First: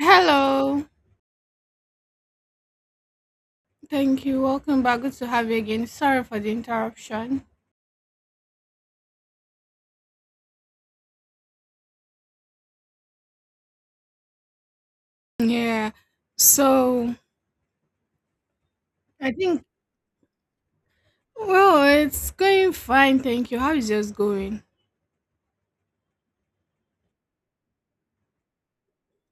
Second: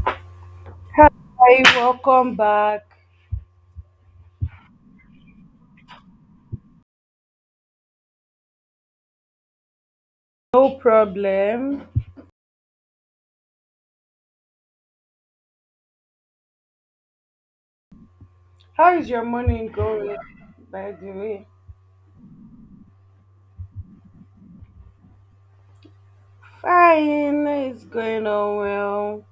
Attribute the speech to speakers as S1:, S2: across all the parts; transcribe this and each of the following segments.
S1: Hello.
S2: Hi, welcome back.
S1: Thank you. Welcome back. Good to have you again. Sorry for the interruption.
S2: No problem.
S1: Yeah. So
S2: How is your
S1: I think
S2: morning going, by the way?
S1: Well, it's going fine. Thank you. How is yours going?
S2: Fine, it's going on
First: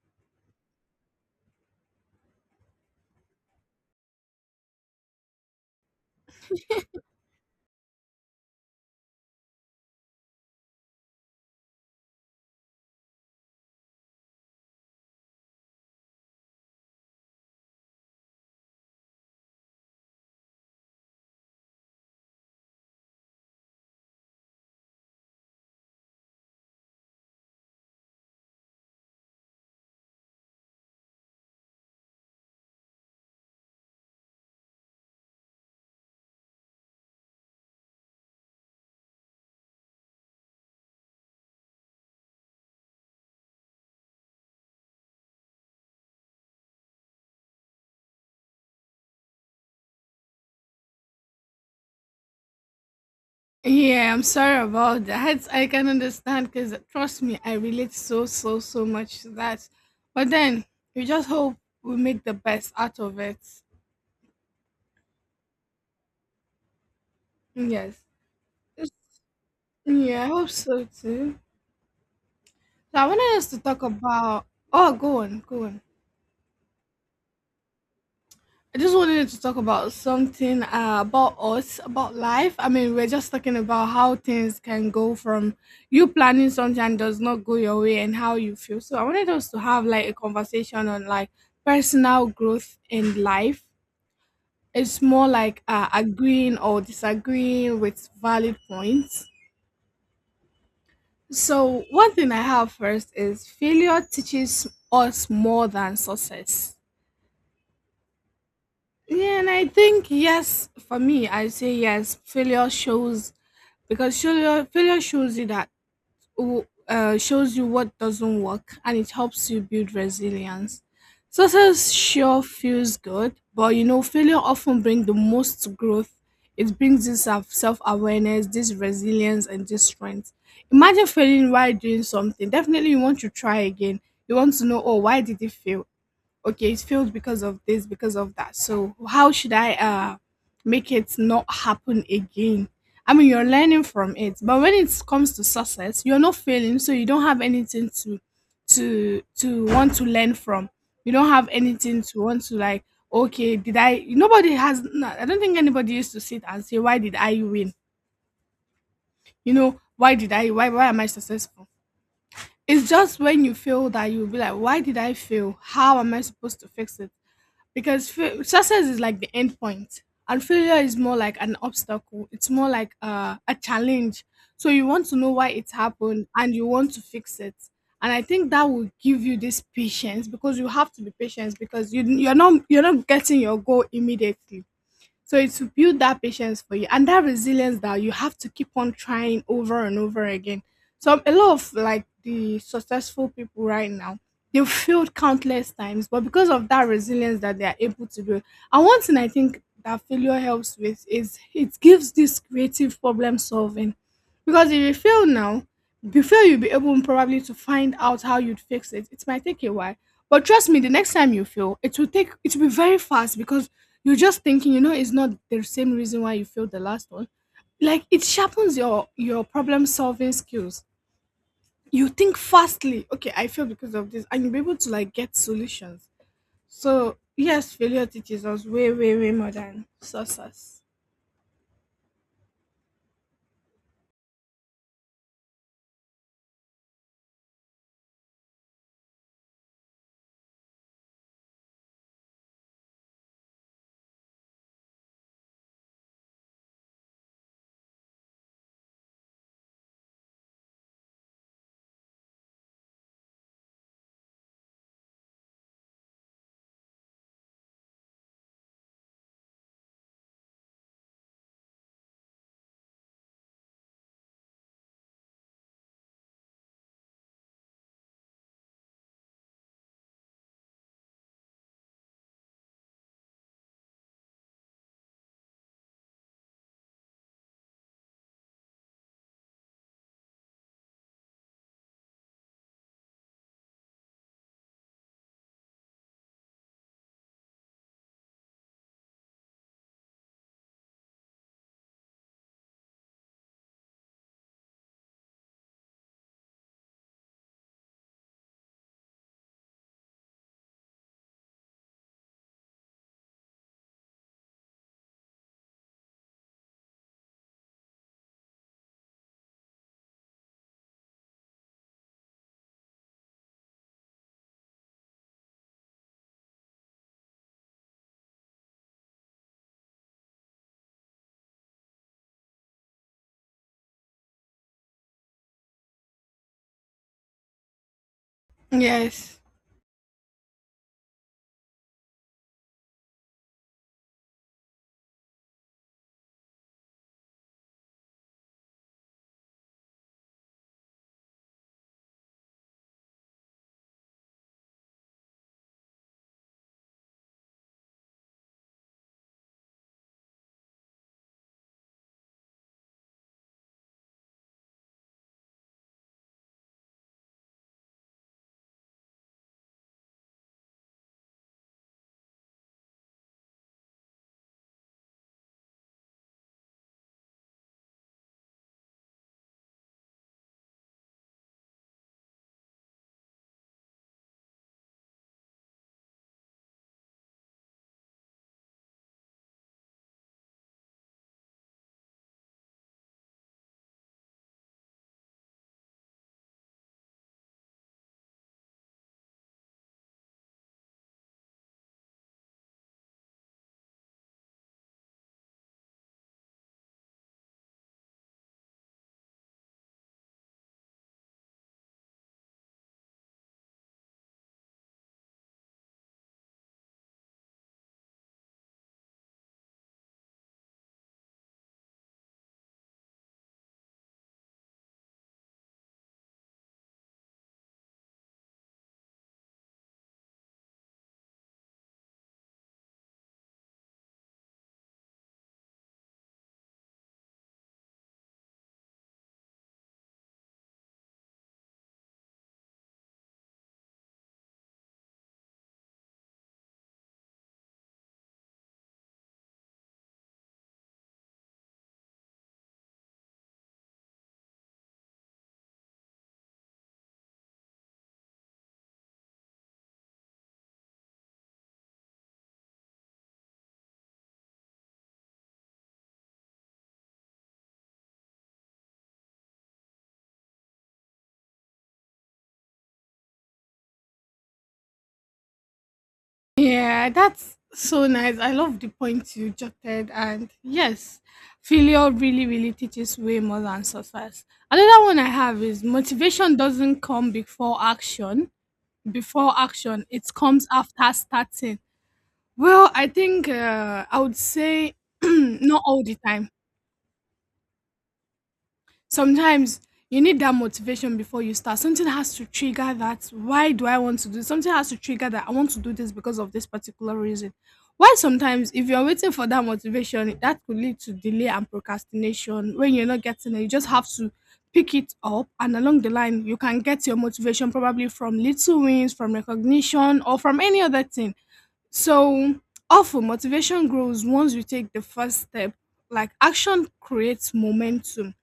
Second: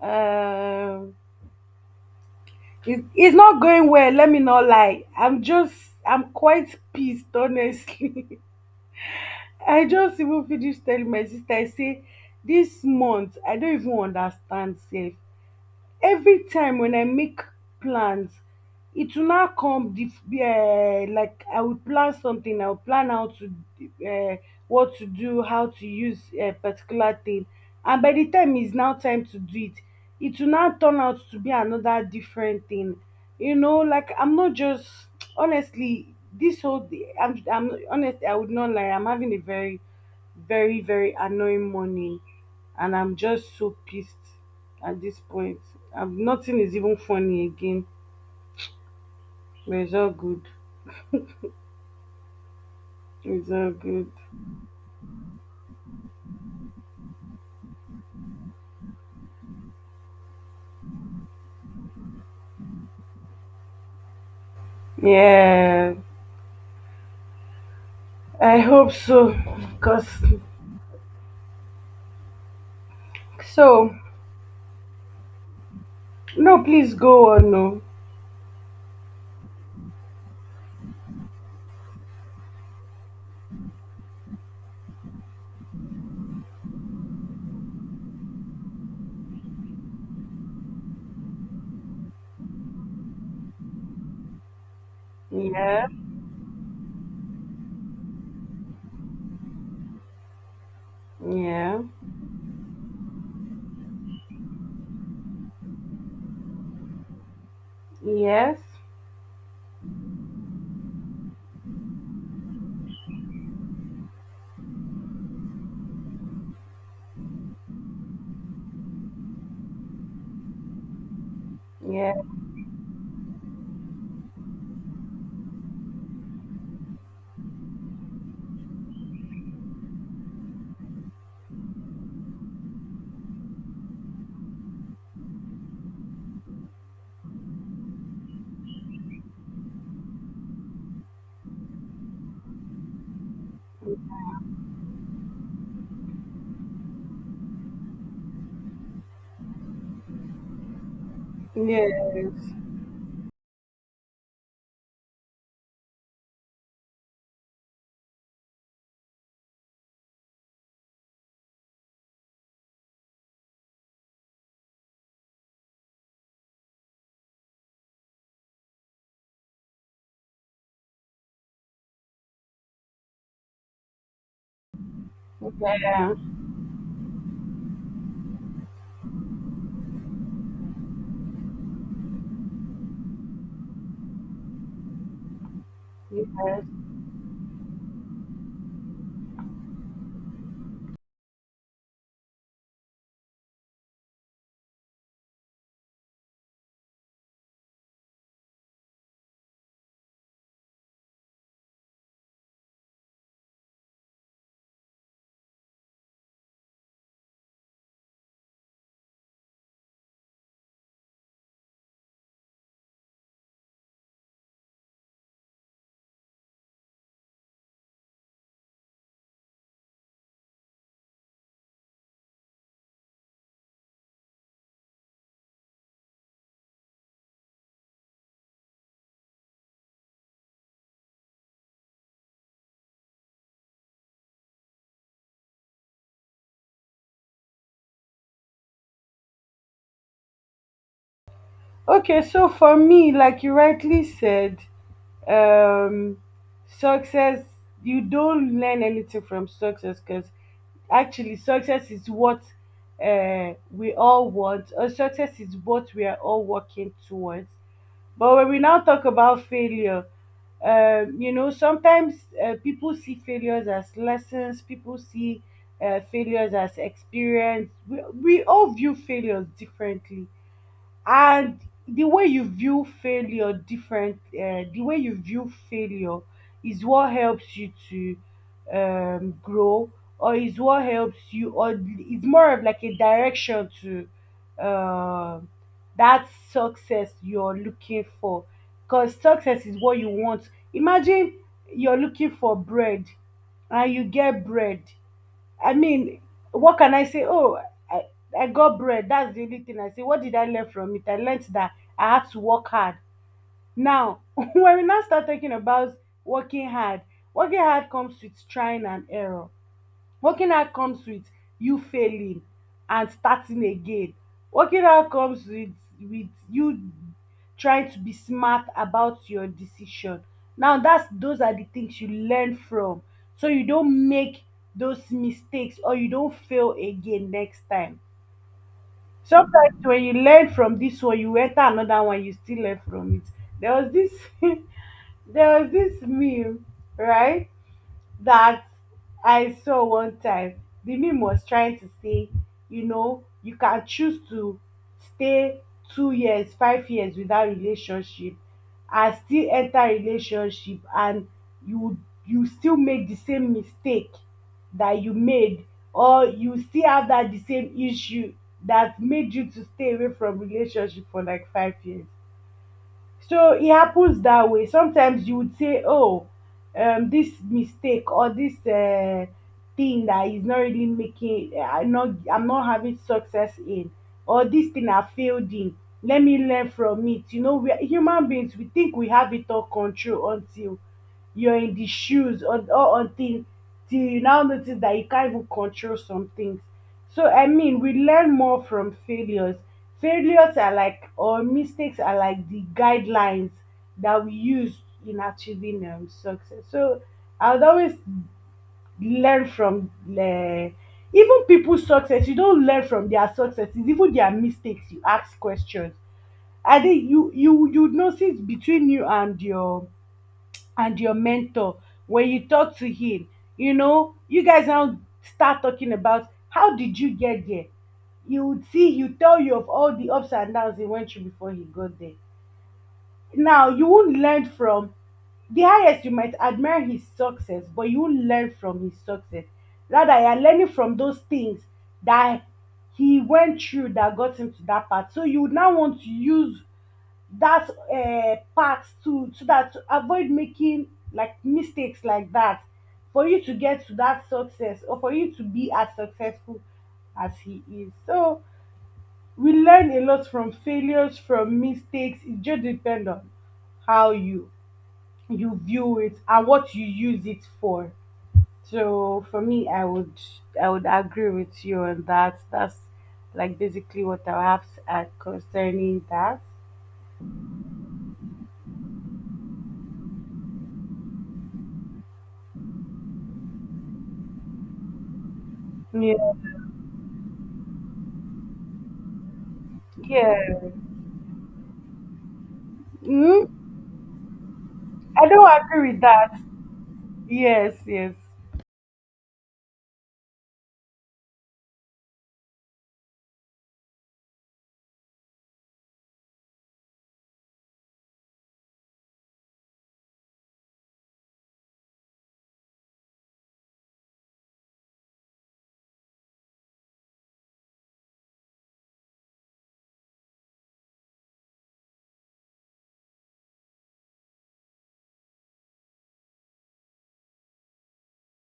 S2: well. Um, it's not going well, let me not lie. I'm quite pissed, honestly. I just even finished telling my sister, I say, this month, I don't even understand, safe. Every time when I make plans, it will now like I will plan something. I will plan how to uh, what to do, how to use a particular thing, and by the time it's now time to do it, it will now turn out to be another different thing. You know, like I'm not just, honestly, I'm honestly, I would not lie. I'm having a very, very, very annoying morning, and I'm just so pissed at this point. Nothing is even funny again. But it's all good. It's all good.
S1: Yeah, I'm sorry about that. I can understand because trust me, I relate so much to that. But then we just hope we make the best out of it.
S2: Yeah,
S1: Yes.
S2: I hope so. Cause.
S1: Yeah, I hope so too. So I wanted us to talk
S2: So,
S1: about. Oh, go on.
S2: no, please go on. No.
S1: I just wanted to talk about something about us, about life. I mean, we're just talking about how things can go from you planning something and does not go your way and how you feel. So I wanted us to have like a conversation on like personal growth in life. It's more like
S2: Yeah.
S1: agreeing or disagreeing with valid points.
S2: Yeah.
S1: So one thing I have first is failure teaches us more than success.
S2: Yes.
S1: Yeah, and I think yes, for me, I say yes. Failure shows because failure failure shows you that shows you what doesn't work, and it helps you build resilience. Success
S2: Yeah.
S1: sure feels good, but you know, failure often brings the most growth. It brings this self awareness, this resilience, and this strength. Imagine failing while doing something. Definitely, you want to try again. You want to know, oh, why did it fail? Okay, it failed because of this, because of that, so how should I make it not happen again? I mean, you're learning from it, but when it comes to success, you're not failing, so you don't have anything to want to learn from. You don't have anything to
S2: Yes.
S1: want to like, okay, did I nobody has no, I don't think anybody used to sit and say, why did I win? You know, why am I successful? It's just when you fail that you'll be like, why did I fail? How am I supposed to fix it? Because success is like the end point and failure is more like an obstacle. It's more like a challenge. So you want to know why it
S2: Yeah.
S1: happened and you want to fix it. And I think that will give you this patience, because you have to be patient, because you're not getting your goal immediately. So it will build that patience
S2: Yes.
S1: for you and that resilience that you have to keep on trying over and over again. So a lot of like the successful people right now, they've failed countless times, but because of that resilience that they are able to build. And one thing I think that failure helps with is it gives this creative problem solving. Because if you fail now, before you'll be able probably to find out how you'd fix it, it might take a while, but trust me, the next time you fail, it will be very fast because you're just thinking, you know, it's not the same reason why you failed the last one. Like it sharpens your problem solving skills. You think fastly, okay, I failed because of this, and you'll be able to like get solutions. So yes, failure teaches us way, way, way more than success.
S2: Okay. So for me, like you rightly said, um success, you don't learn anything from success because actually success is what we all want, or success is what we are all working towards. But when we now talk about failure, sometimes people see failures as lessons, people see failures as experience. We all view failures differently, and the way you view failure is what helps you to grow, or is what helps you, or it's more of like a direction to uh, that success you're looking for. Because success is what you want. Imagine you're looking for bread and you get bread. I mean, what can I say? Oh, I, I got bread. That's the only thing I say. What did I learn from it? I learned that I had to work hard. Now, when we now start talking about working hard, working hard comes with trying and error. Working out comes with you failing and starting again. Working out comes with you trying to be smart about your decision. Now, that's those are the things you learn from, so you don't make those mistakes or you don't fail again next time.
S1: Yes.
S2: Sometimes when you learn from this one, you enter another one, you still learn from it. There was this there was this meme, right? That I saw one time. The meme was trying to say, you know, you can choose to stay 2 years, 5 years without relationship, and still enter relationship, and you you still make the same mistake that you made, or you still have that the same issue that made you to stay away from relationship for like 5 years. So it happens that way. Sometimes you would say, oh, this mistake, or this thing that is not really making, I'm not having success in, or this thing I failed in, let me learn from it. You know, we are human beings, we think we have it all control until you're in the shoes, or until till you now notice that you can't even control some things. So I mean, we learn more from failures. Failures are like, or mistakes are like the guidelines that we use in achieving success. So I would always learn from, even people's success. You don't learn from their successes, even their mistakes. You ask questions. I think you would notice between you and your mentor. When you talk to him, you know, you guys now start talking about how did you get there. You would see he would tell you of all the ups and downs he went through before he got there. Now you won't learn from the highest. You might admire his success, but you won't learn from his success. Rather, you are learning from those things that he went through that got him to that part, so you would now want to use that part to so that to avoid making like mistakes like that, for you to get to that success, or for you to be as successful as he is. So we learn a lot from failures, from mistakes. It just depends on how you view it and what you use it for. So for me, I would agree with you on that. That's like basically what I have to add concerning that.
S1: Yeah, that's so nice. I love the point you jotted. And yes, failure really, really teaches way more than success. Another one I have is
S2: Yeah.
S1: motivation doesn't come before action. Before action, it
S2: Yeah.
S1: comes after starting. Well, I think
S2: Hmm.
S1: I would say
S2: I don't
S1: not
S2: agree with
S1: all the
S2: that.
S1: time.
S2: Yes, yes,
S1: Sometimes you need that motivation before you start. Something has to trigger that. Why do I want to do this? Something has to trigger that I want to do this because of this particular reason. Why sometimes if you're waiting for that motivation, that could lead to delay and procrastination. When you're not getting it, you just have to pick it up, and along the line you can get your motivation probably from little wins, from recognition, or from any other thing. So often motivation grows once you take the first step. Like action creates momentum.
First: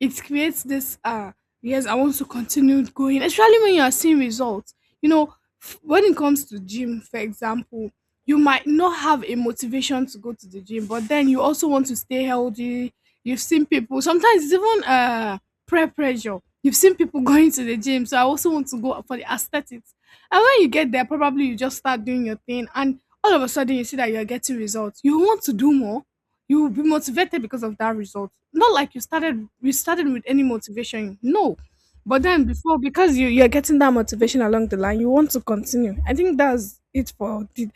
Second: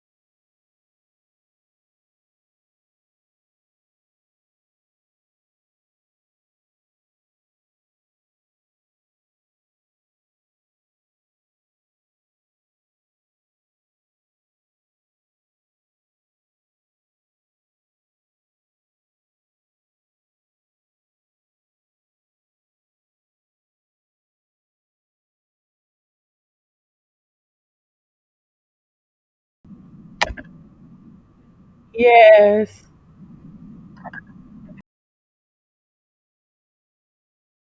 S1: It creates this yes, I want to continue going, especially when you are seeing results. You know, when it comes to gym, for example, you might not have a motivation to go to the gym, but then you also want to stay healthy. You've seen people sometimes it's even prayer pressure. You've seen people going to the gym, so I also want to go for the aesthetics. And when you get there, probably you just start doing your thing, and all of a sudden you see that you're getting results, you want to do more. You will be motivated because of that result, not like you started with any motivation, no. But then before,
S2: yes.
S1: because you you're getting that motivation along the line, you want to continue. I think that's it for the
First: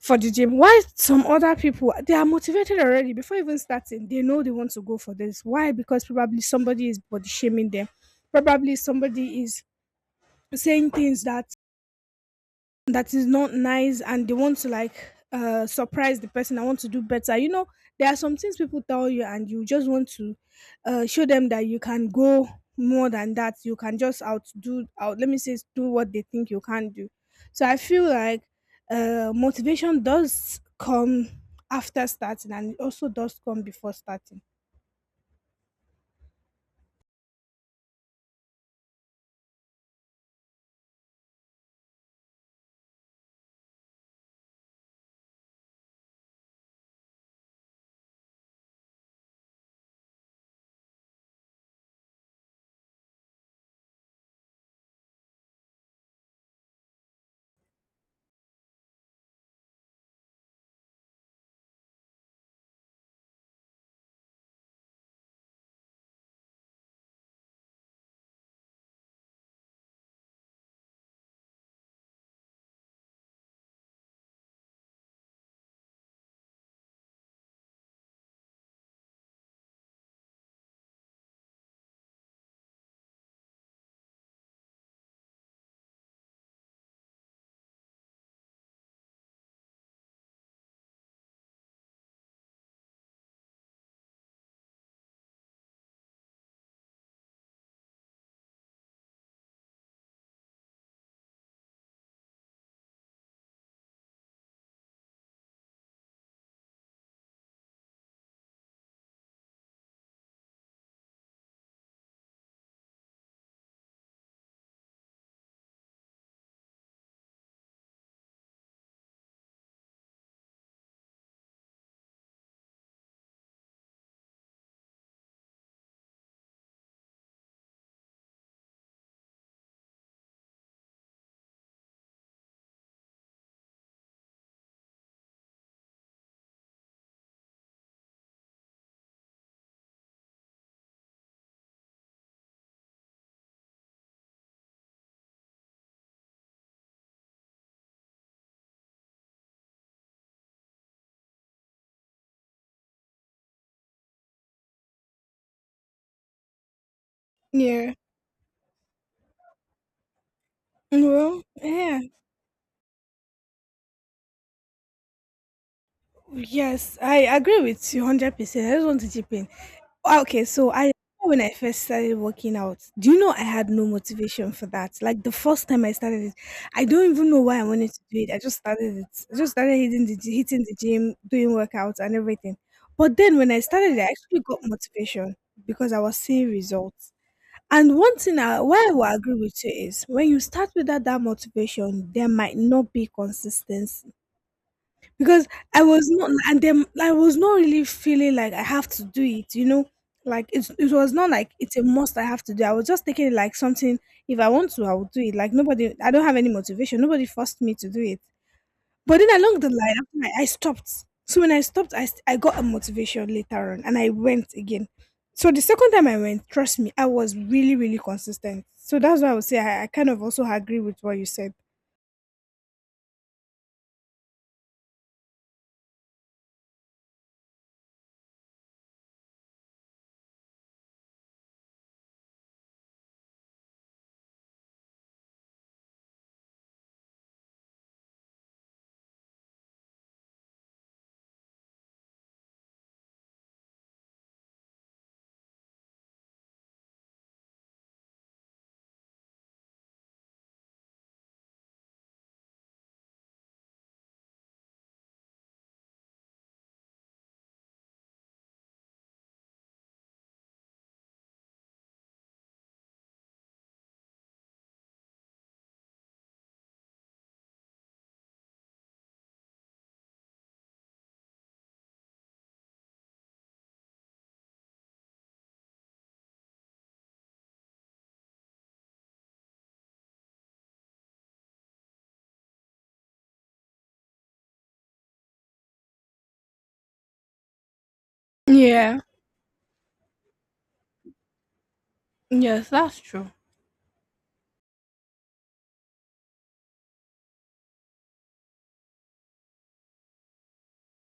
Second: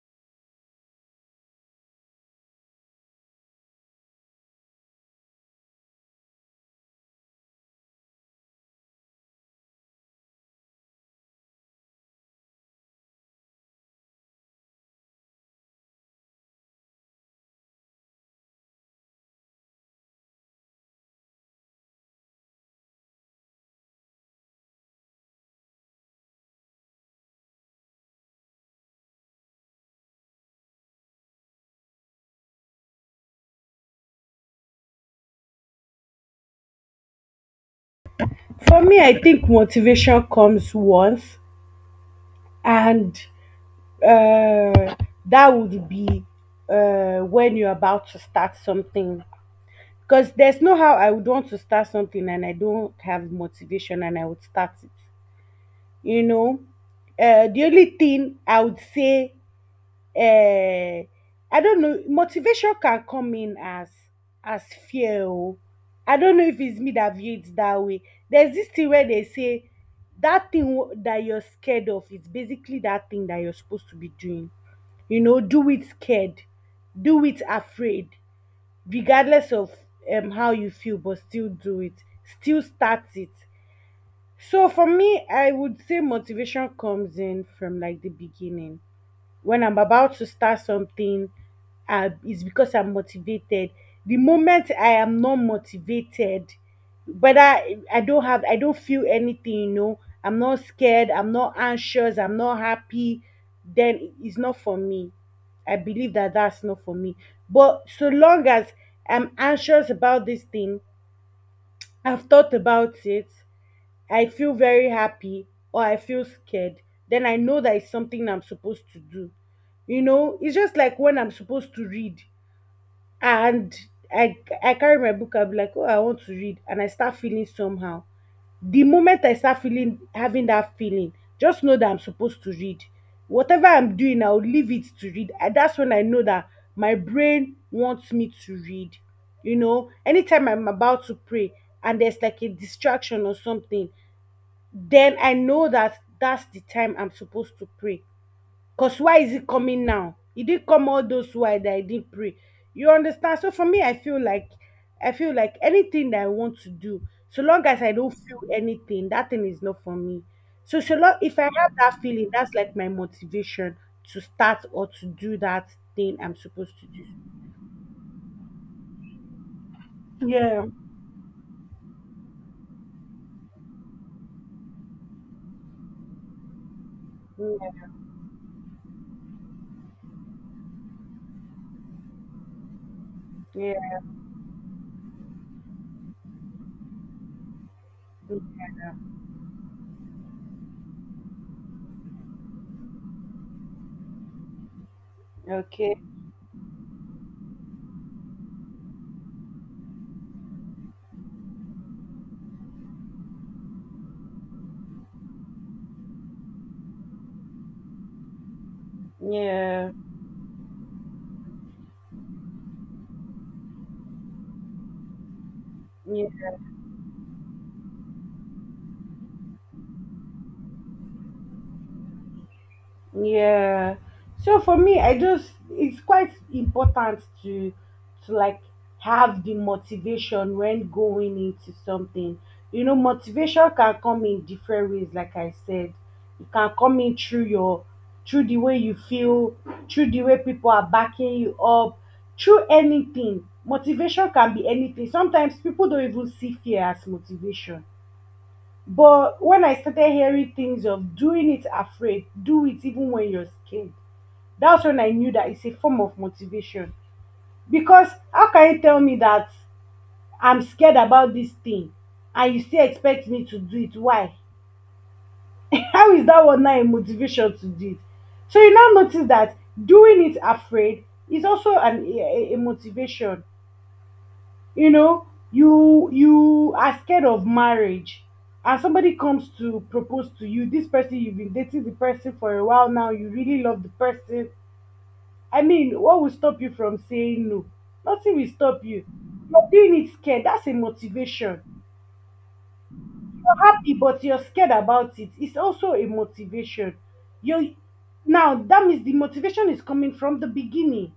S1: gym. Why some other people they are motivated already before even starting, they know they want to go for this, why? Because probably somebody is body shaming them, probably somebody is saying things that is not nice, and they want to like surprise the person. I want to do better, you know. There are some things people tell you and you just want to show them that you can go more than that. You can just outdo out let me say do what they think you can't do. So I feel like motivation does come after starting, and it also does come before starting.
S2: For me, I think motivation comes once, and uh, that would be when you're about to start something. Because there's no how I would want to start something and I don't have motivation and I would start it. You know, the only thing I would say, eh, I don't know. Motivation can come in as as fear. Oh. I don't know if it's me that view it that way. There's this thing where they say that thing that you're scared of is basically that thing that you're supposed to be doing. You know, do it scared, do it afraid, regardless of how you feel, but still do it. Still start it. So for me, I would say motivation comes in from like the beginning when I'm about to start something. It's because I'm motivated. The moment I am not motivated, whether I don't have, I don't feel anything, you know, I'm not scared, I'm not anxious, I'm not happy, then it's not for me. I believe that that's not for me. But so long as I'm anxious about this thing, I've thought about it, I feel very happy or I feel scared, then I know that it's something I'm supposed to do. You know, it's just like when I'm supposed to read and I, I carry my book, I'll be like, oh, I want to read, and I start feeling somehow. The moment I start feeling, having that feeling, just know that I'm supposed to read. Whatever I'm doing, I'll leave it to read. And that's when I know that my brain wants me to read. You know, anytime I'm about to pray and there's like a distraction or something, then I know that that's the time I'm supposed to pray. Because why is it coming now? It didn't come all those while that I didn't pray. You understand? So for me, I feel like anything that I want to do, so long as I
S1: yeah
S2: don't feel anything, that thing is not for me. So, so long if I
S1: well
S2: have that
S1: yeah
S2: feeling, that's like my motivation to start or to do that thing I'm supposed to
S1: yes
S2: do.
S1: I agree with you 100%. I just want to chip in. Ah, okay,
S2: Yeah.
S1: so I remember when I first started working out, do you know I had no motivation for that? Like the first time I started it, I don't even know why I
S2: Yeah.
S1: wanted to do it. I just started it. I just started hitting the gym, doing workouts and everything. But then when I started, I actually got motivation because I was seeing results. And one thing I why I will agree with you is when you start without that motivation, there might not be consistency, because
S2: Yeah.
S1: I
S2: Okay.
S1: was not, and then I was not really feeling like I have to do it, you know. Like it's, it was not like it's a must I have to do. I was just taking it like something. If I want to, I will do it. Like nobody, I don't have any motivation. Nobody forced me to do it. But then along the
S2: Yeah.
S1: line, after I stopped. So when I stopped, I got a motivation later on, and I went again. So the second time I
S2: Yeah.
S1: went, trust me, I was really really consistent. So that's why I would say I kind of also agree with what you said.
S2: Yeah. So for me, I just, it's quite important to like have the motivation when going into something. You know, motivation can come in different ways, like I said. It can come in through your through the way you feel, through the way people are backing you up, through anything. Motivation can be anything. Sometimes people don't even see fear as motivation. But when I started hearing things of doing it afraid, do it even when you're scared, that's when I knew that it's a form of motivation. Because how can you tell me that I'm scared about this thing and you still expect me to do it? Why? How is that one now a motivation to do it? So you now notice that doing it afraid is also an, a motivation. You know, you are scared of marriage, and somebody comes to propose to you, this person you've been dating the person for a while now, you really love the person. I mean, what will stop you from saying no? Nothing will stop
S1: Yeah.
S2: you. You're doing it scared, that's a motivation.
S1: Yes, that's true.
S2: You're happy but you're scared about it, it's also a motivation. You Now that means the motivation is coming from the beginning.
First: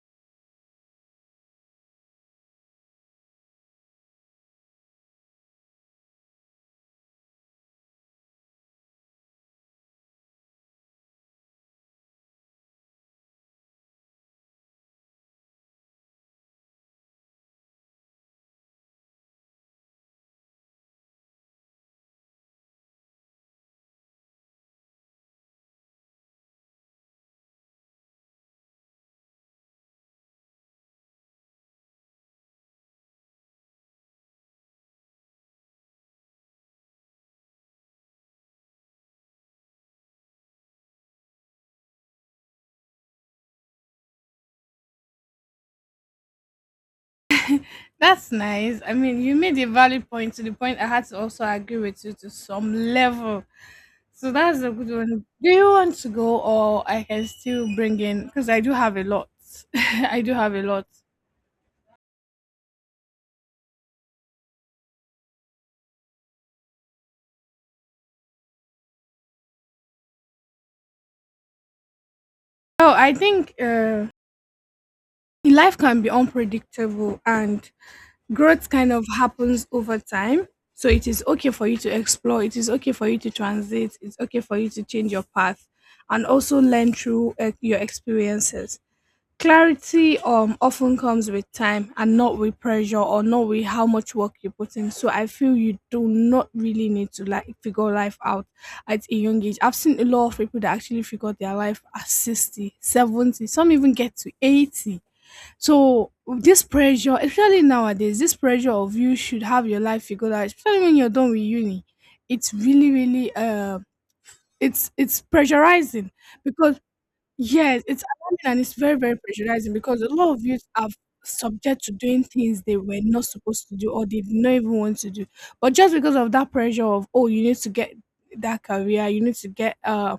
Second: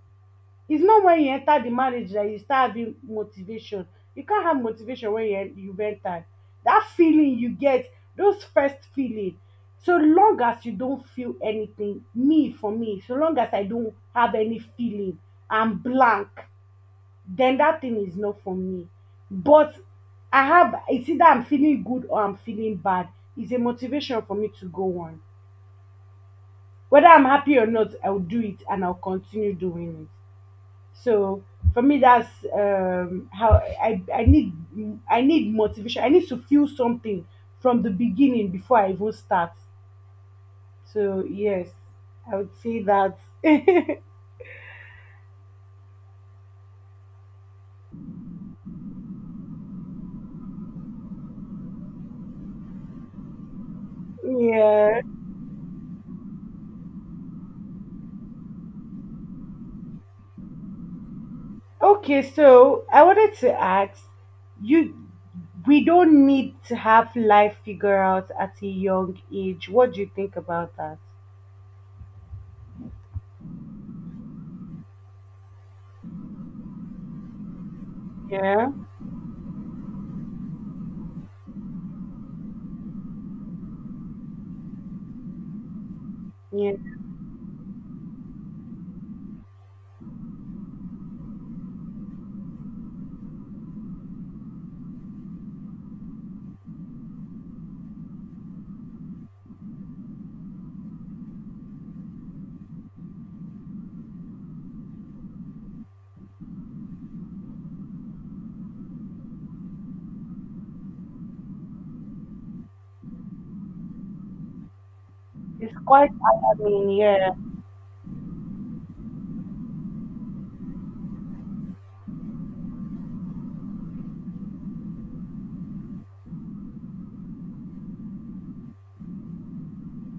S2: It's not when you enter the marriage that you start having motivation. You can't have motivation when you've entered. That feeling you get, those first feeling. So long as you don't feel anything, me for me, so long as I don't have any feeling, I'm blank, then that thing is not for me. But I have it's either I'm feeling good or I'm feeling bad, it's a motivation for me to go on. Whether I'm happy or not, I'll do it and I'll continue doing it. So for me, that's how I, I need I need motivation. I need to feel something from the beginning before I even start. So yes, I would say that.
S1: That's nice. I mean, you made a valid point to the point I had to also agree with you to some level. So that's a good
S2: Yeah.
S1: one. Do you want to go or I can still bring in, because I do have a lot. I do have a lot.
S2: Okay. So I wanted to ask you. We don't need to have life figured out at a young age. What do you think about that?
S1: Oh, I think life can be unpredictable, and
S2: Yeah.
S1: growth kind of happens over time. So it is okay for you to explore, it is okay for you to transit, it's okay for you to change your path and also
S2: Yeah.
S1: learn through your experiences. Clarity often comes with time and not with pressure or not with how much work you put in. So I feel you do not really need to like figure life out at a young age. I've seen a lot of people that actually figured their life at 60, 70. Some even get to 80. So this pressure, especially nowadays, this pressure of, you should have your life figured out, especially when you're done with uni, it's really, really it's
S2: It's
S1: pressurizing
S2: quite
S1: because
S2: alarming. Yeah.
S1: Yes, it's alarming, and it's very, very pressurizing because a lot of youth are subject to doing things they were not supposed to do or they did not even want to do. But just because of that pressure of, oh, you need to get that career, you need to get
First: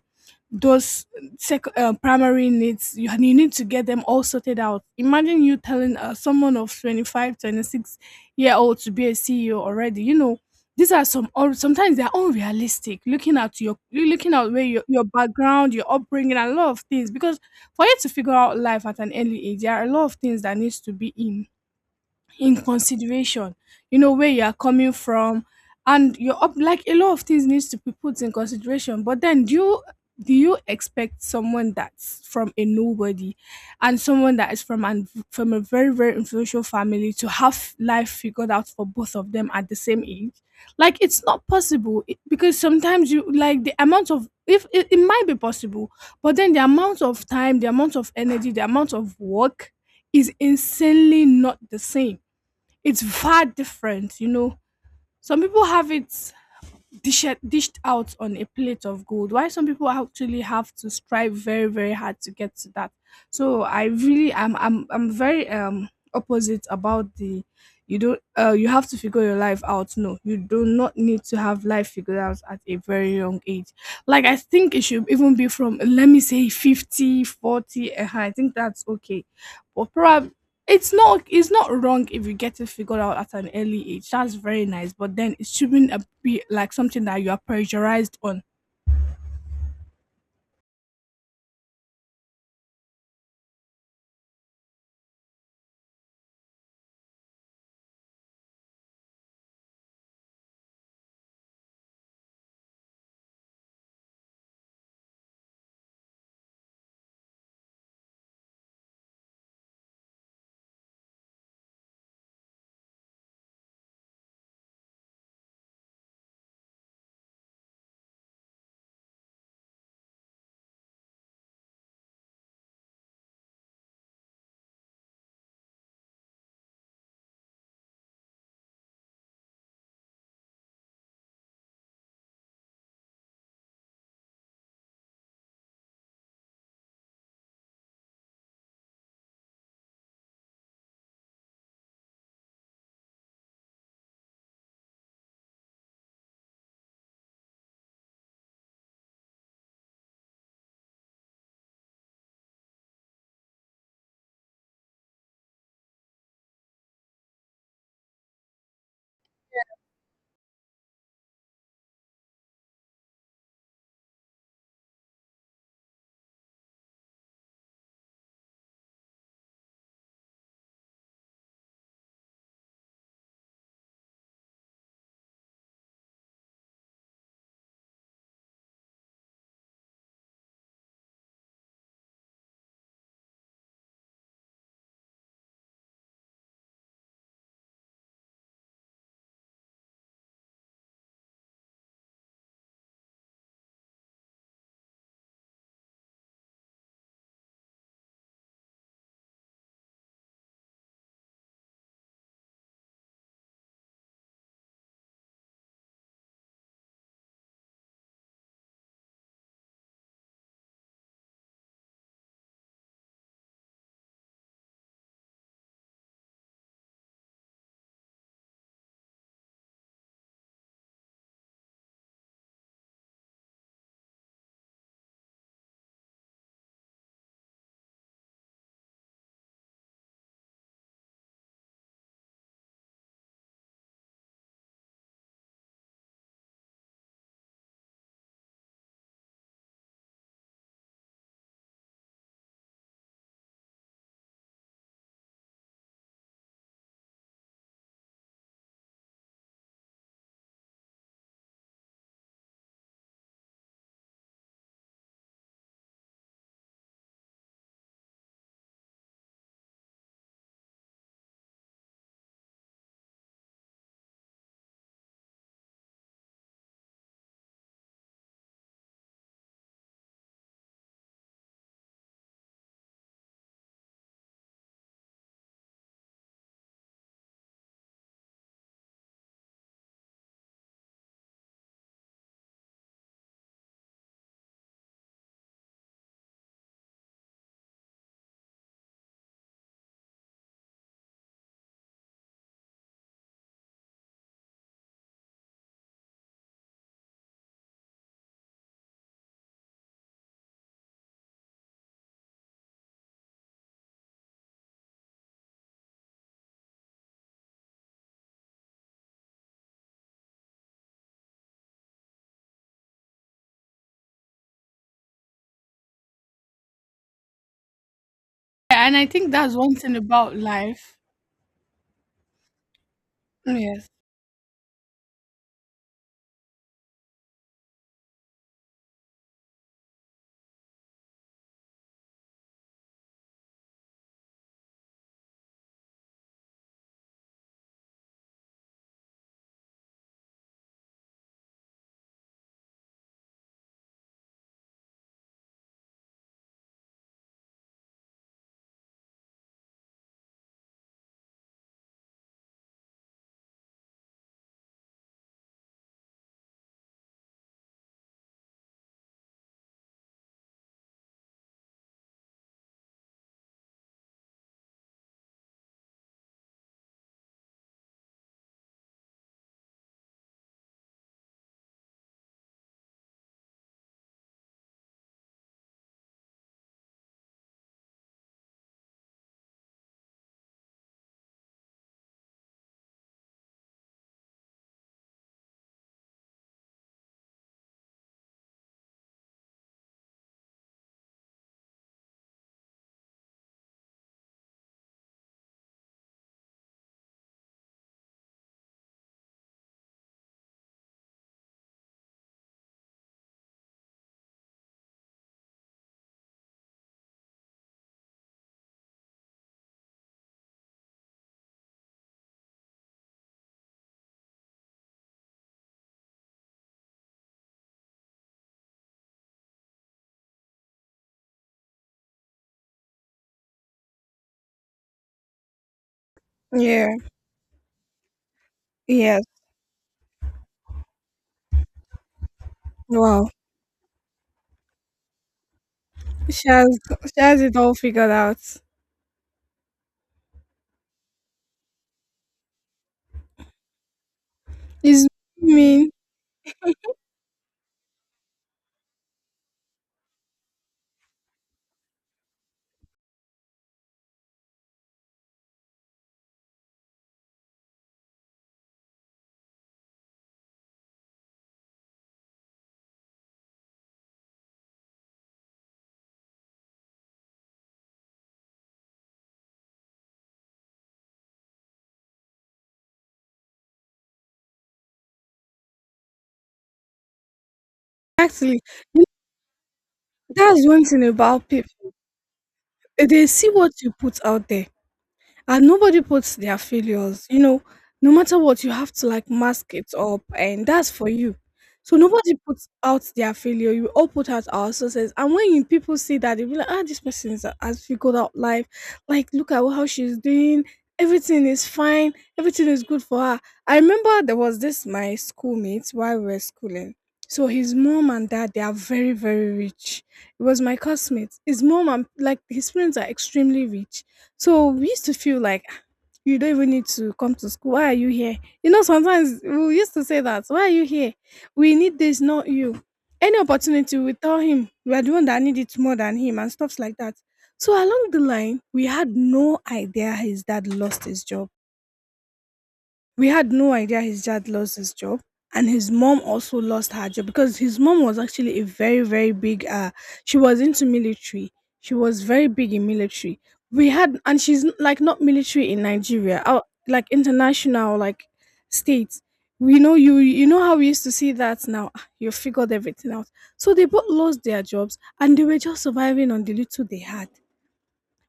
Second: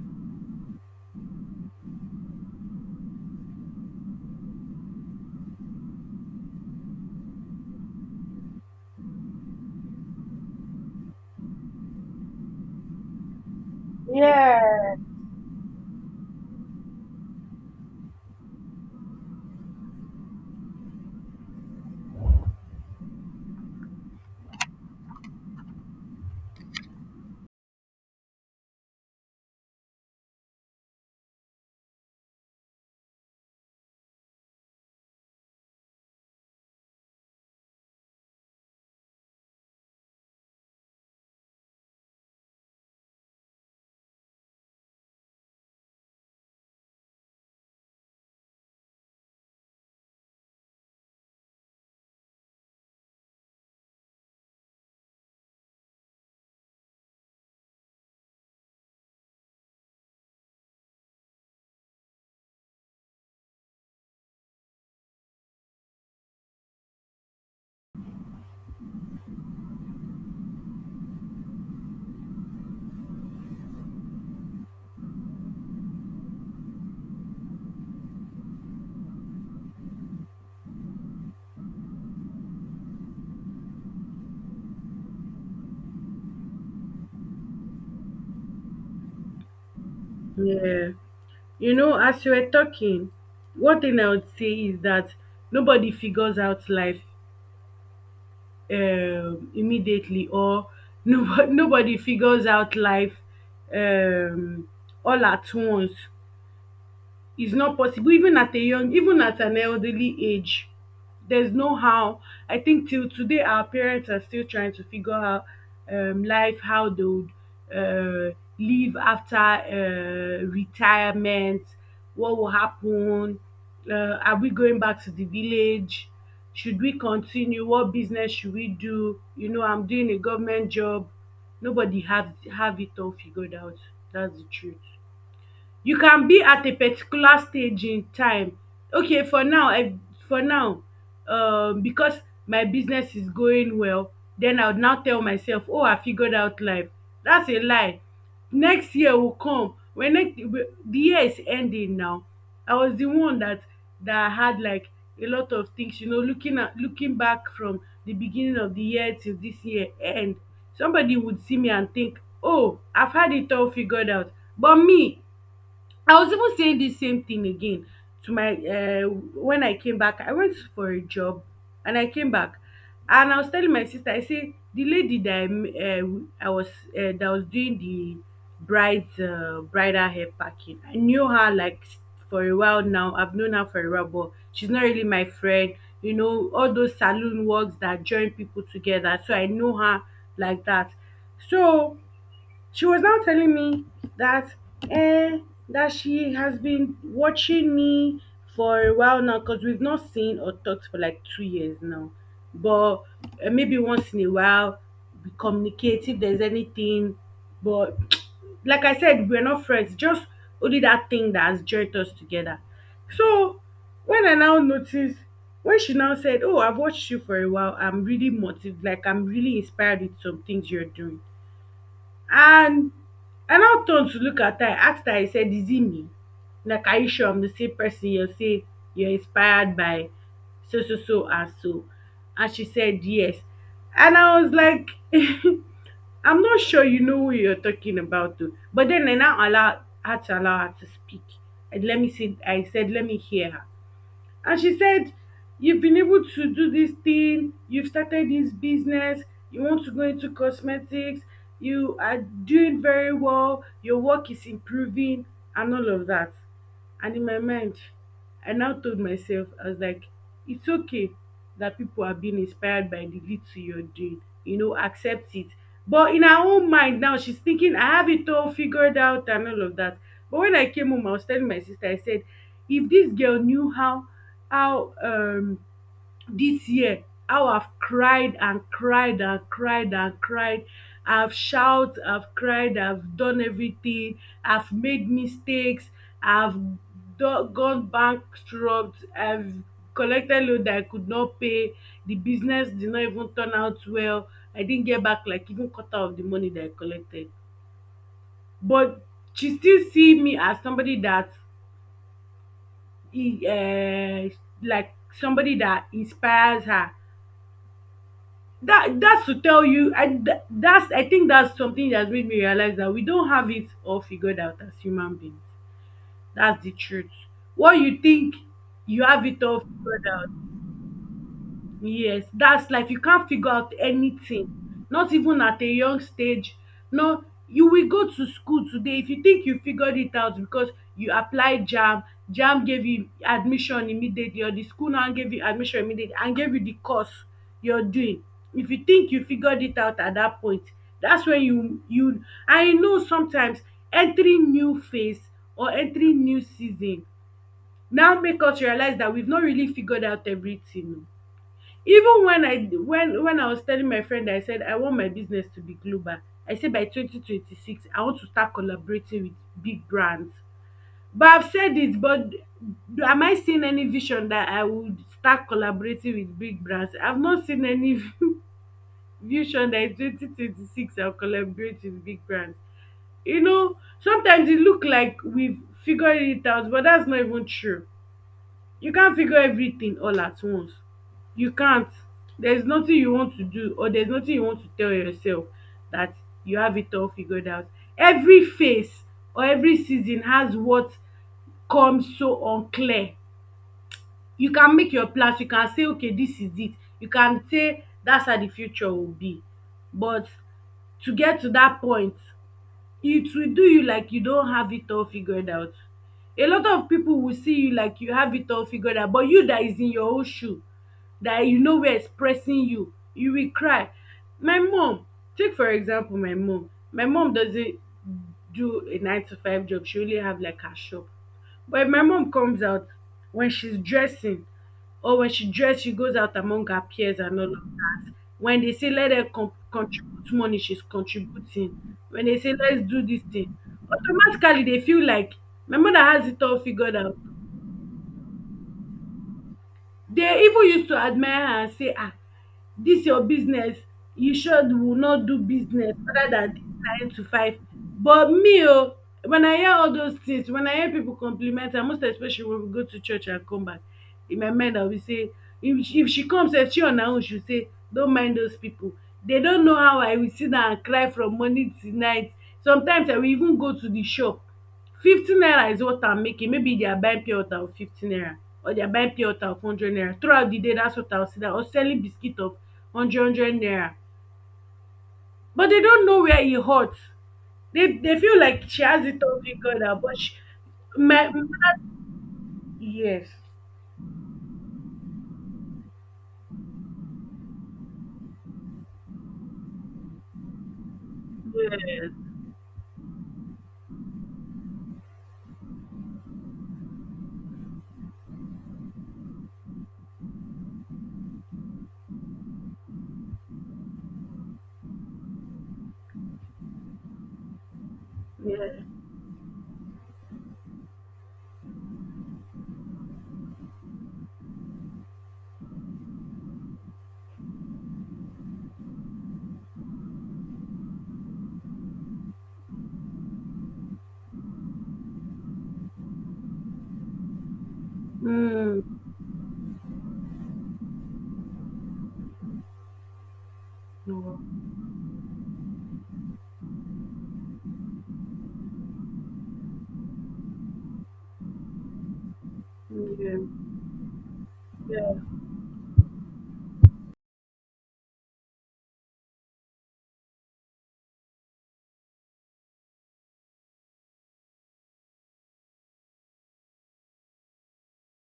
S1: those primary needs, you need to get them all sorted out. Imagine you telling someone of 25, 26 year old to be a CEO already, you know. These are some or sometimes they're unrealistic, looking at you looking at where
S2: Yeah.
S1: your background, your upbringing and a lot of things. Because for you to figure out life at an early age, there are a lot of things that needs to be in consideration. You know, where you are coming from and you're up, like, a lot of things needs to be put in consideration. But then, do you expect someone that's from a nobody and someone that is from a very very influential family to have life figured out for both of them at the same age? Like it's not possible. Because sometimes you, like, the amount of, if it might be possible, but then the amount of time, the amount of energy, the amount of work is insanely not the same. It's far different, you know. Some people have it dished out on a plate of gold, why some people actually have to strive very, very hard to get to that. So I really I'm very opposite about the you don't you have to figure your life out. No, you do not need to have life figured out at a very young age. Like, I think it should even be from, let me say, 50, 40, 40, I think that's okay. But probably it's not wrong if you get it figured out at an early age. That's very nice, but then it shouldn't be like something that you are pressurized on.
S2: Yeah. You know, as you were talking, one thing I would say is that nobody figures out life immediately, or nobody figures out life um, all at once. Is not possible even at a young, even at an elderly age. There's no how. I think till today our parents are still trying to figure out life, how they would uh, live after retirement. What will happen? uh, are we going back to the village? Should we continue? What business should we do? You know, I'm doing a government job. Nobody have it all figured out. That's the truth. You can be at a particular stage in time. Okay, for now I, for now, because my business is going well, then I would now tell myself, oh, I figured out life. That's a lie. Next year will come. When next the year is ending now, I was the one that, that had like a lot of things, you know, looking at, looking back from the beginning of the year till this year end, somebody would see me and think, oh, I've had it all figured out. But me, I was even saying this same thing again to my when I came back. I went for a job and I came back, and I was telling my sister, I say the lady that I, I was that was doing the bride's bridal hair packing. I knew her like for a while now. I've known her for a while, but she's not really my friend. You know all those saloon works that join people together. So I know her like that. So she was now telling me that eh, that she has been watching me for a while now, because we've not seen or talked for like 2 years now. But maybe once in a while we communicate if there's anything. But like I said, we're not friends. Just only that thing that has joined us together. So when I now noticed, when she now said, "Oh, I've watched you for a while. I'm really motivated. Like I'm really inspired with some things you're doing." And I now turned to look at her, I asked her, I said, "Is it me? Like, are you sure I'm the same person you say you're inspired by so, so, so, and so?" And she said, "Yes." And I was like, I'm not sure you know who you're talking about, though. But then I now allow her to speak. And let me see, I said, "Let me hear her." And she said, "You've been able to do this thing, you've started this business, you want to go into cosmetics, you are doing very well, your work is improving, and all of that." And in my mind, I now told myself, I was like, "It's okay that people are being inspired by the little you're doing, you know, accept it." But in her own mind now, she's thinking, I have it all figured out and all of that. But when I came home, I was telling my sister, I said, if this girl knew how dis year, how I've cried and cried and cried and cried. I've shout, I've cried, I've done everything, I've made mistakes, I've gone bankrupt, I've collected loan that I could not pay, the business did not even turn out well, I didn't get back like even quarter of the money that I collected. But she still see me as somebody that e like somebody that inspires her. That, that's to tell you, I that's, I think that's something that has made me realize that we don't have it all figured out as human beings. That's the truth. What you think?
S1: Yeah, and
S2: You
S1: I
S2: have
S1: think
S2: it
S1: that's
S2: all
S1: one thing
S2: figured out.
S1: about life.
S2: Yes, that's life. You can't figure out
S1: Yes.
S2: anything, not even at a young stage. No, you will go to school today if you think you figured it out because you applied JAMB, JAMB gave you admission immediately, or the school now gave you admission immediately and gave you the course you're doing. If you think you figured it out at that point, that's when you, I know sometimes entering new phase or entering new season now make us realize that we've not really figured out everything. Even when I, when I was telling my friend, I said I want my business to be global. I say by 2026 I want to start collaborating with big brands. But I've said it, but am I seeing any vision that I would start collaborating with big brands? I've not seen any vision that in 2026 I'll collaborate with big brands, you know. Sometimes it look like we've figured it out, but that's not even true. You can't figure everything all at once. You can't. There's nothing you want to do, or there's nothing you want to tell yourself that you have it all figured out. Every phase or every season has what comes so unclear. You can make your plans, you can say okay this is it, you can say that's how the future will be, but to get to that point, it will do you like you don have it all figured out. A lot of people will see you like you have it all figured out, but you that is in your own shoe, that you know where is pressing you, you will cry. My mom, take for example, my mom, my mom doesn't do a nine to five job, she only have like her shop. But if my mom comes out, when she's dressing, or when she dress, she goes out among her
S1: Yeah.
S2: peers and all of that. When they say let
S1: Yes.
S2: them contribute money, she's contributing. When they say let's do this
S1: Wow.
S2: thing, automatically they feel like my mother has it
S1: she
S2: all
S1: has
S2: figured out.
S1: it all figured out.
S2: They even used to admire her and say, ah, this your business. You sure will
S1: It's
S2: not do
S1: mean.
S2: business other than this nine to five. But me, oh, when I hear all those things, when I hear people compliment her, most especially when we go to church and come back, in my mind, I will say, if she comes and she on her own, she'll say, don't mind those people. They don't know how I will sit down and cry from morning to night. Sometimes I will even go to the shop, 50 naira is what I'm making. Maybe they are buying pure water of 50 naira, or they are buying pure water of 100 naira throughout the day. That's what I'll see that, or selling biscuit of hundred hundred naira. But they don't know where it hurts. They feel
S1: Actually,
S2: like she
S1: you
S2: has
S1: know,
S2: it all figured out. But she,
S1: that's one thing
S2: my
S1: about people.
S2: mother,
S1: They
S2: yes,
S1: see what you put out there, and nobody puts their failures, you know. No matter what, you have to, like, mask it up, and that's for you. So
S2: yes,
S1: nobody puts out their failure. We all put out our success, and when people see that, they be like, ah, this person has figured out life, like look at how she's doing. Everything is fine. Everything is good for her. I remember there was this my schoolmate while we were schooling. So his mom and dad, they are
S2: yes.
S1: very very rich. It was my classmate. His mom and, like, his parents are extremely rich. So we used to feel like, "Ah, you don't even need to come to school. Why are you here? You know, sometimes we used to say that. Why are you here? We need this, not you. Any opportunity, we tell him we are the one that need it more than him and stuffs like that." So along the line, we
S2: Mm,
S1: had no idea his dad lost his job. We had no idea his
S2: no,
S1: dad lost his job, and his mom also lost her job, because his mom was actually a very very big, she was into military. She was very big in military.
S2: yes,
S1: We had and she's like not military in Nigeria, out like international, like states. We know, you know how we used to see that now. Ah, you figured everything out. So they both lost their jobs and they were just surviving on the little they had.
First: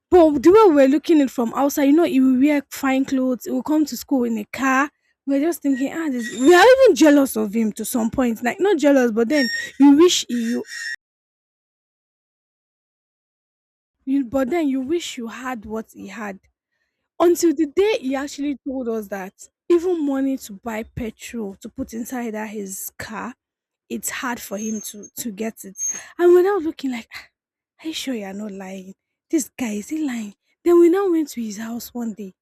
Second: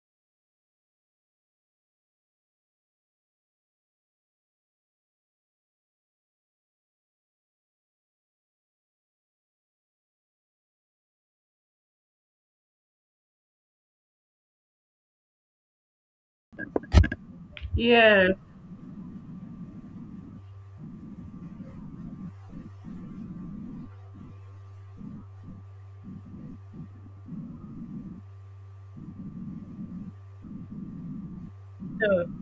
S1: But the way we were looking it from outside, you know, he will wear fine clothes, he will come to school in a car. We're just thinking, ah, this, we are even jealous of him to some point. Like, not jealous, but then you wish you, but then you wish you had what he had. Until the day he
S2: yes,
S1: actually told us that even money to buy petrol to put inside that his car, it's hard for him to get it. And we're now looking like, "Ah, are you sure you are not lying? This guy, is he lying?" Then we now went to his house one
S2: yes,
S1: day.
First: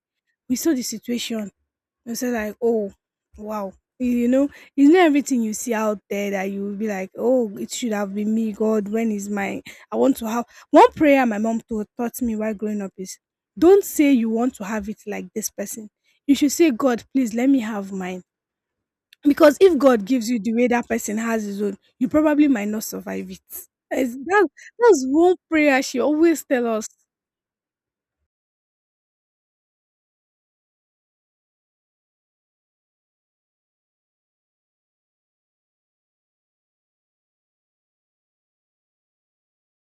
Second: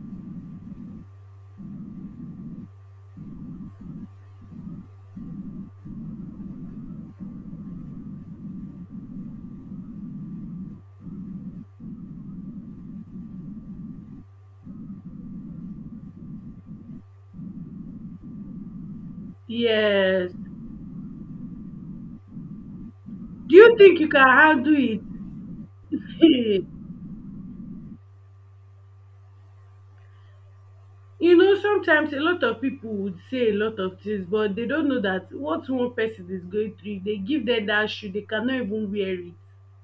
S1: We saw the situation, you say, like, oh, wow. You know, it's not everything you see out there that you will be like, oh, it should have been me. God, when is my? I want to have one prayer. My mom taught me while growing up is, don't say you want to have it like this person. You should say, God, please let me have mine. Because if God gives
S2: yes.
S1: you the way that person has his own, you probably might not survive it.
S2: Do you think you can
S1: That,
S2: handle
S1: that's one prayer she always
S2: it?
S1: tell us.
S2: You know, sometimes a lot of people would say a lot of things, but they don't know that what one person is going through, if they give them that shoe, they cannot even wear it.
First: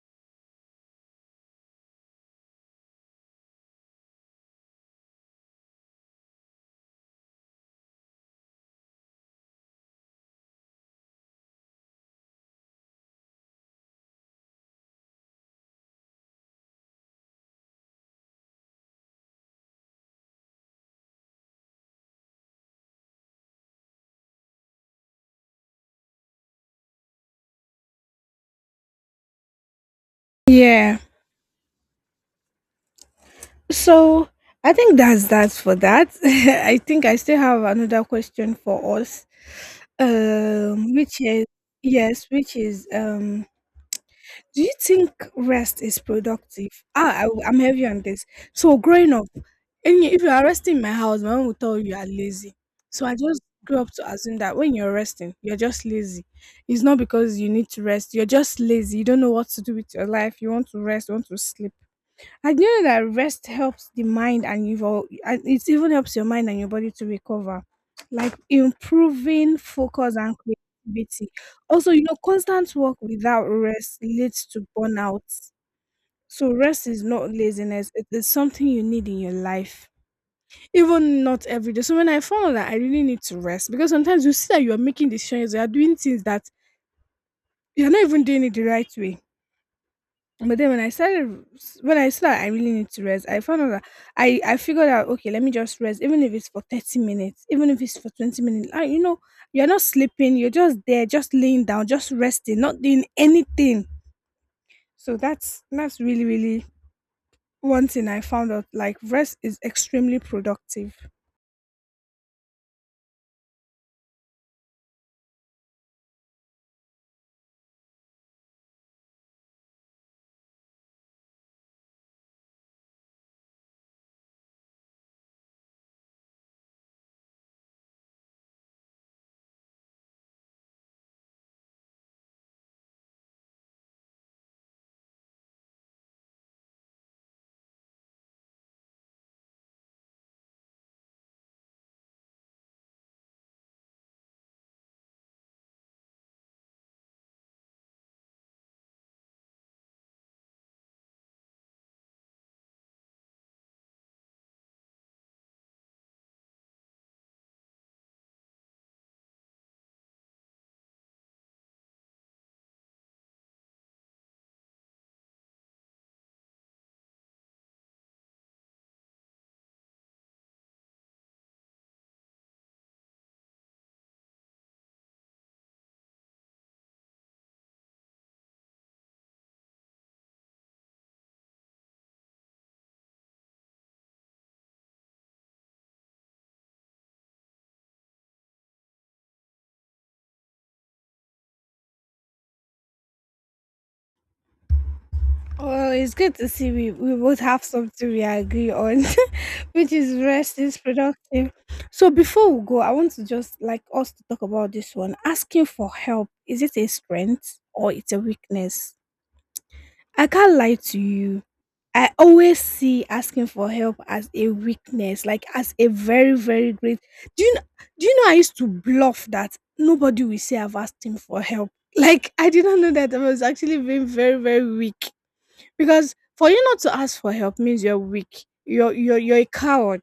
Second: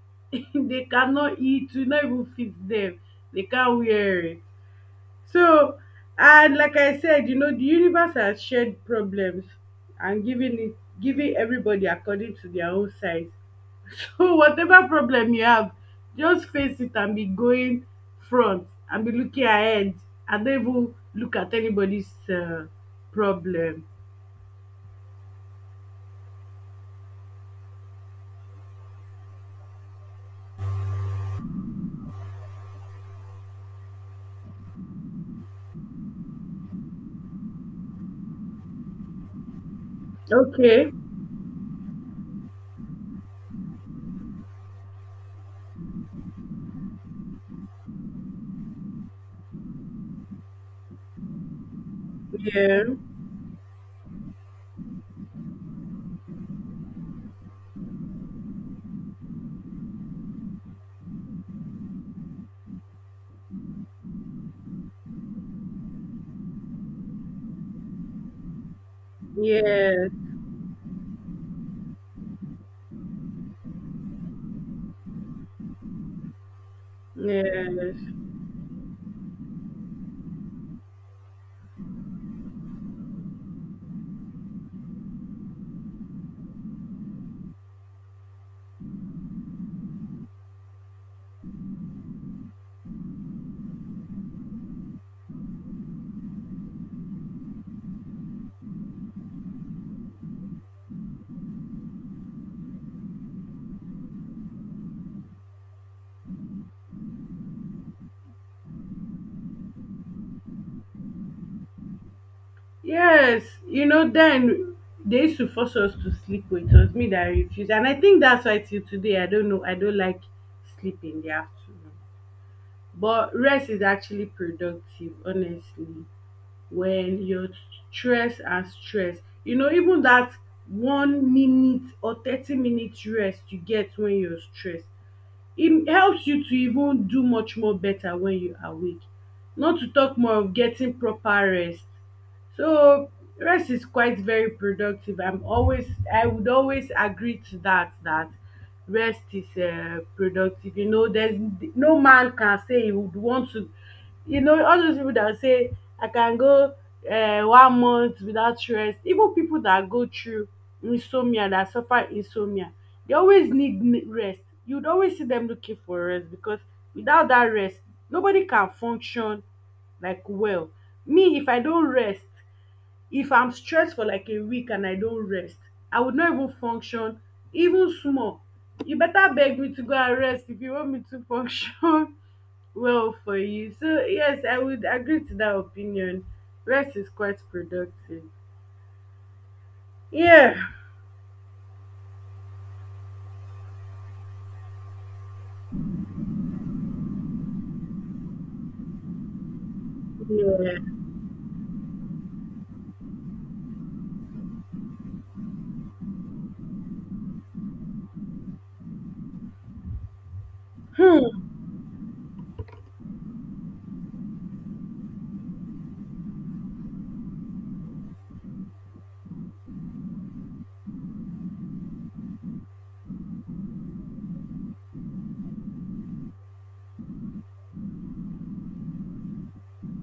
S2: They cannot eat. It will not even fit them. They can't wear it. So, and like I said, you know, the universe has shared problems and giving it, giving everybody according to their own size. So whatever problem you have, just face it and be going front and be looking ahead, and don't even look at anybody's problem.
S1: Yeah. So I think that's that for that. I think I still have another question for us,
S2: Okay.
S1: which is, yes, which is, do you think rest is productive? Ah, am heavy on this. So growing up, any if you are resting in my house, my mom will tell you you are lazy.
S2: Yeah.
S1: So I just grew up to assume that when you're resting, you're just lazy. It's not because you need to rest. You're just lazy. You don't know what to do with your life. You want to rest. You want to sleep. I know that rest helps the mind and and it even helps your mind and your body to recover, like improving
S2: Yes.
S1: focus and creativity. Also, you know, constant work without rest leads to burnout. So rest is not laziness;
S2: Yes.
S1: it is something you need in your life, even not every day. So when I found that I really need to rest, because sometimes you see that you are making decisions, you are doing things that you are not even doing it the right way. But then when when I saw that I really need to rest, I found out that I figured out, okay, let me just rest, even if it's for 30 minutes, even if it's for 20 minutes. You're not sleeping, you're just there, just laying down, just resting, not doing anything. So that's really, really one thing I found out. Like rest is extremely productive.
S2: Yes. You know, then they used to force us to sleep, but it was me that refused, and I think that's why till today I don't know, I don't like sleep in the afternoon. But rest is actually productive, honestly. When your stress and stress, you know, even dat 1 minute or 30 minute rest you get when you're stressed e helps you to even do much more better when you are awake, not to talk more of getting proper rest. So rest is quite very productive. I'm always, I would always agree to that, that rest is productive. You know, there's no man can say he would want to. You know, all those people that say I can go 1 month without rest. Even people that go through insomnia, that suffer insomnia, they always need rest. You'd always see them looking for rest because without that rest, nobody can function like well. Me, if I don't rest. If I'm stressed for like a week and I don't rest, I would not even function, even small. You better beg me to go and rest if you want me to function well for you. So, yes, I would agree to that opinion. Rest is quite productive. Yeah.
S1: Well, it's good to see we both have something we agree on, which is rest is
S2: Yeah.
S1: productive. So before we go, I want to just, like, us to talk about this one. Asking for help, is it a strength or it's a weakness? I can't lie to
S2: Hmm.
S1: you. I always see asking for help as a weakness, like as a very, very great. Do you know, do you know I used to bluff that nobody will say I've asked him for help? Like I did not know that I was actually being very, very weak, because for you not to ask for help means you're weak. You're a coward.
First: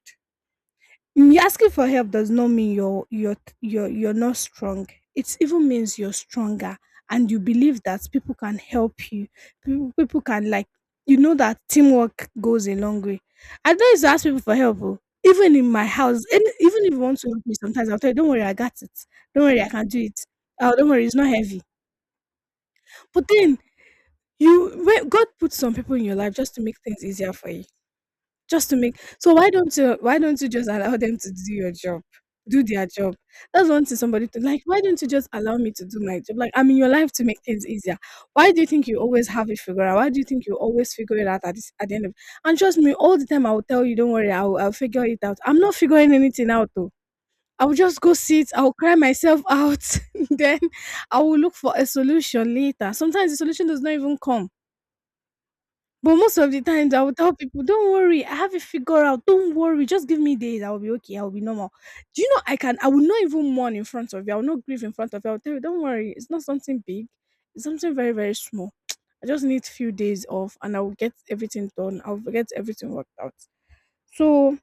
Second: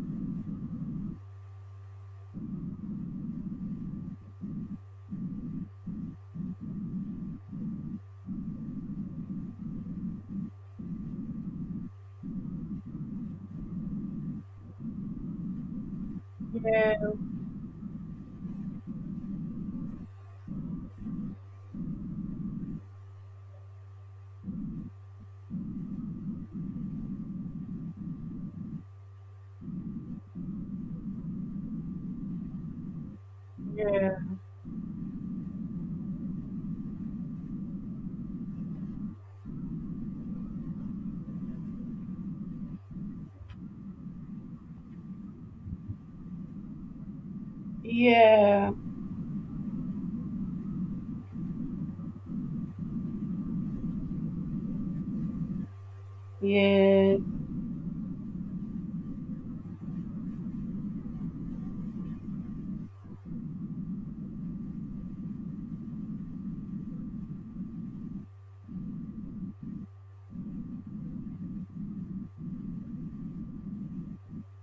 S1: Asking for help does not mean you're not strong. It even means you're stronger and you believe that people can help you. People can, like, you know that teamwork goes a long way. I don't used to ask people for help, oh. Even in my house, and even if you
S2: Yeah.
S1: want to help me sometimes, I'll tell you, don't worry, I got it. Don't worry, I can do it. Oh, don't worry, it's not heavy. But then, you when God put some people in your life just to make things easier for you. Just to make so why don't you just allow them to do your job? Do their job. That's one thing
S2: Yeah.
S1: somebody to, like, why don't you just allow me to do my job? Like, I'm in your life to make things easier. Why do you think you always have it figured out? Why do you think you always figure it out at this, at the end of, and trust me, all the time I will tell you, don't worry, I'll figure it out. I'm not figuring anything out though. I will just go sit,
S2: Yeah.
S1: I'll cry myself out, then I will look for a solution later. Sometimes the solution does not even come, but most of the times I will
S2: Yeah.
S1: tell people, "Don't worry, I have it figured out. Don't worry, just give me days. I will be okay. I will be normal." Do you know I can? I will not even mourn in front of you. I will not grieve in front of you. I will tell you, "Don't worry, it's not something big. It's something very very small. I just need few days off, and I will get everything done. I will get everything worked out." So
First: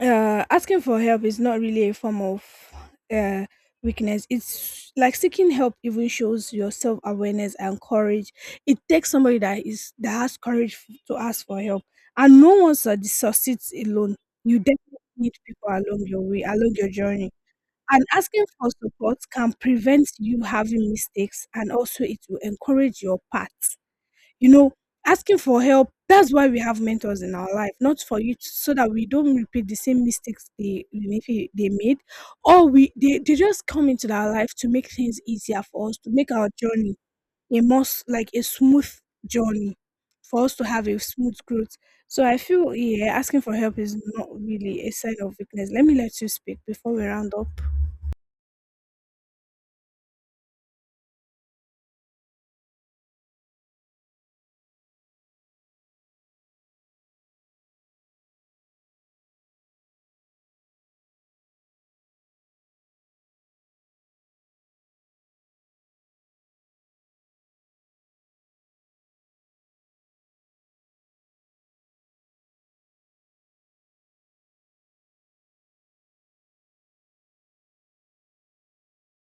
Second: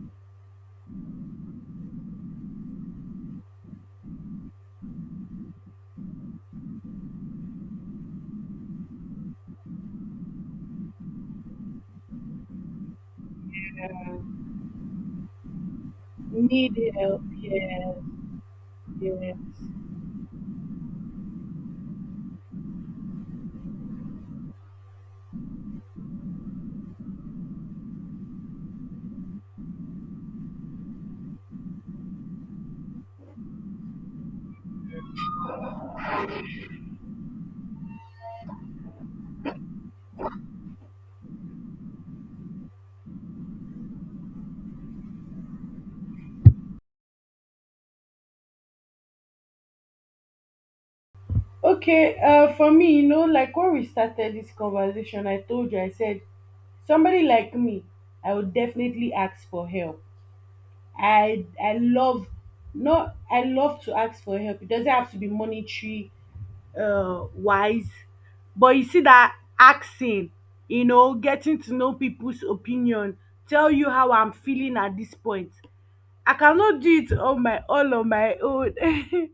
S1: asking for help is not really a form of uh, weakness. It's like seeking help even shows your self awareness and courage. It takes somebody that is that has courage to ask for help, and no one succeeds alone. You definitely need people along your way, along
S2: Need
S1: your
S2: help.
S1: journey.
S2: Yeah.
S1: And asking for support
S2: Yeah.
S1: can prevent you having mistakes, and also it will encourage your path, you know. Asking for help, that's why we have mentors in our life, not for you to, so that we don't repeat the same mistakes they made, or they just come into our life to make things easier for us, to make our journey a most like a smooth journey, for us to have a smooth growth. So I feel, yeah, asking for help is not really a sign of weakness. Let you speak before we round up.
S2: Okay, for me, you know, like when we started this conversation, I told you, I said, somebody like me, I would definitely ask for help. I love, no, I love to ask for help. It doesn't have to be monetary, wise, but you see that asking, you know, getting to know people's opinion, tell you how I'm feeling at this point. I cannot do it on my, all on my own.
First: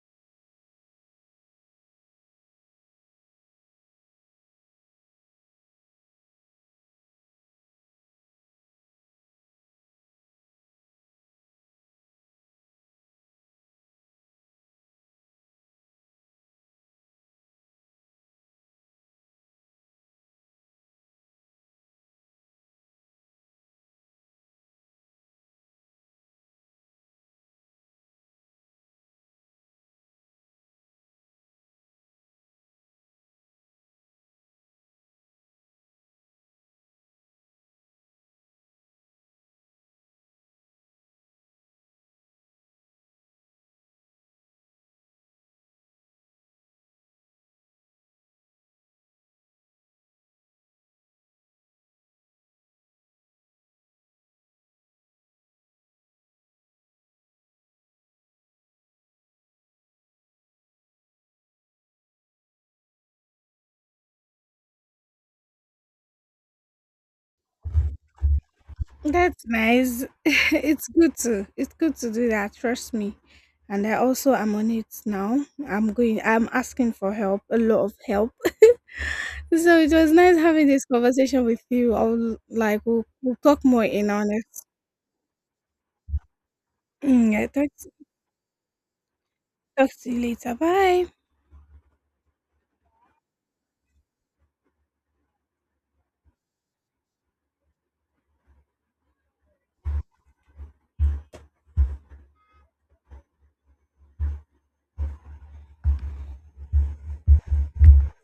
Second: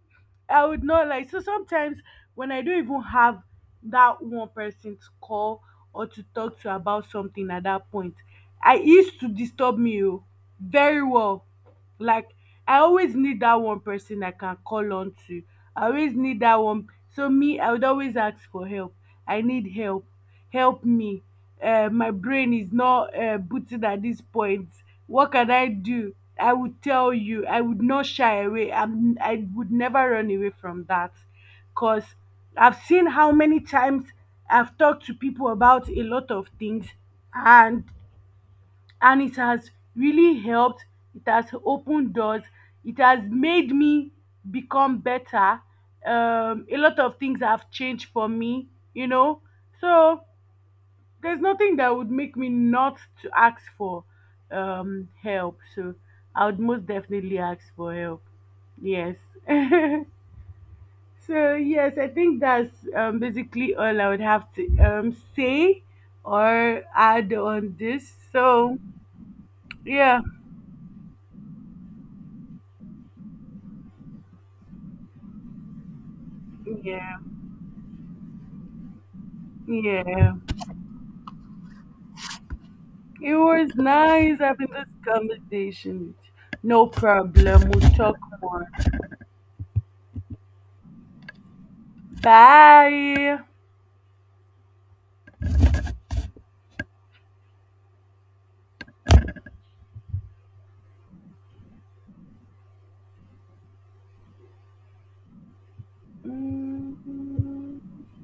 S2: I would not like, so sometimes when I don't even have that one person to call or to talk to about something at that point, I it used to disturb me oh, very well. Like I always need that one person I can call on to. I always need that one. So me, I would always ask for help. I need help. Help me. My brain is not booting at this point. What can I do? I would tell you, I would not shy away. I'm, I would never run away from that because I've seen how many times I've talked to people about a lot of things and and it has really helped. It has opened doors. It has made me become better. A lot of things have changed for me, you know. So there's nothing that would make me not to ask for help. So I would most definitely ask for help. Yes. So yes, I think that's basically all I would have to say or add on this. So
S1: That's nice.
S2: yeah.
S1: It's good to do that, trust me. And I also am on it now. I'm asking for
S2: Yeah.
S1: help, a lot of help. So it was
S2: Yeah.
S1: nice having this conversation with you.
S2: It
S1: We'll talk
S2: was
S1: more in on
S2: nice
S1: it.
S2: having this conversation with you. No
S1: Yeah,
S2: problem, we'll talk more.
S1: talk to you later. Bye.
S2: Bye. Mm.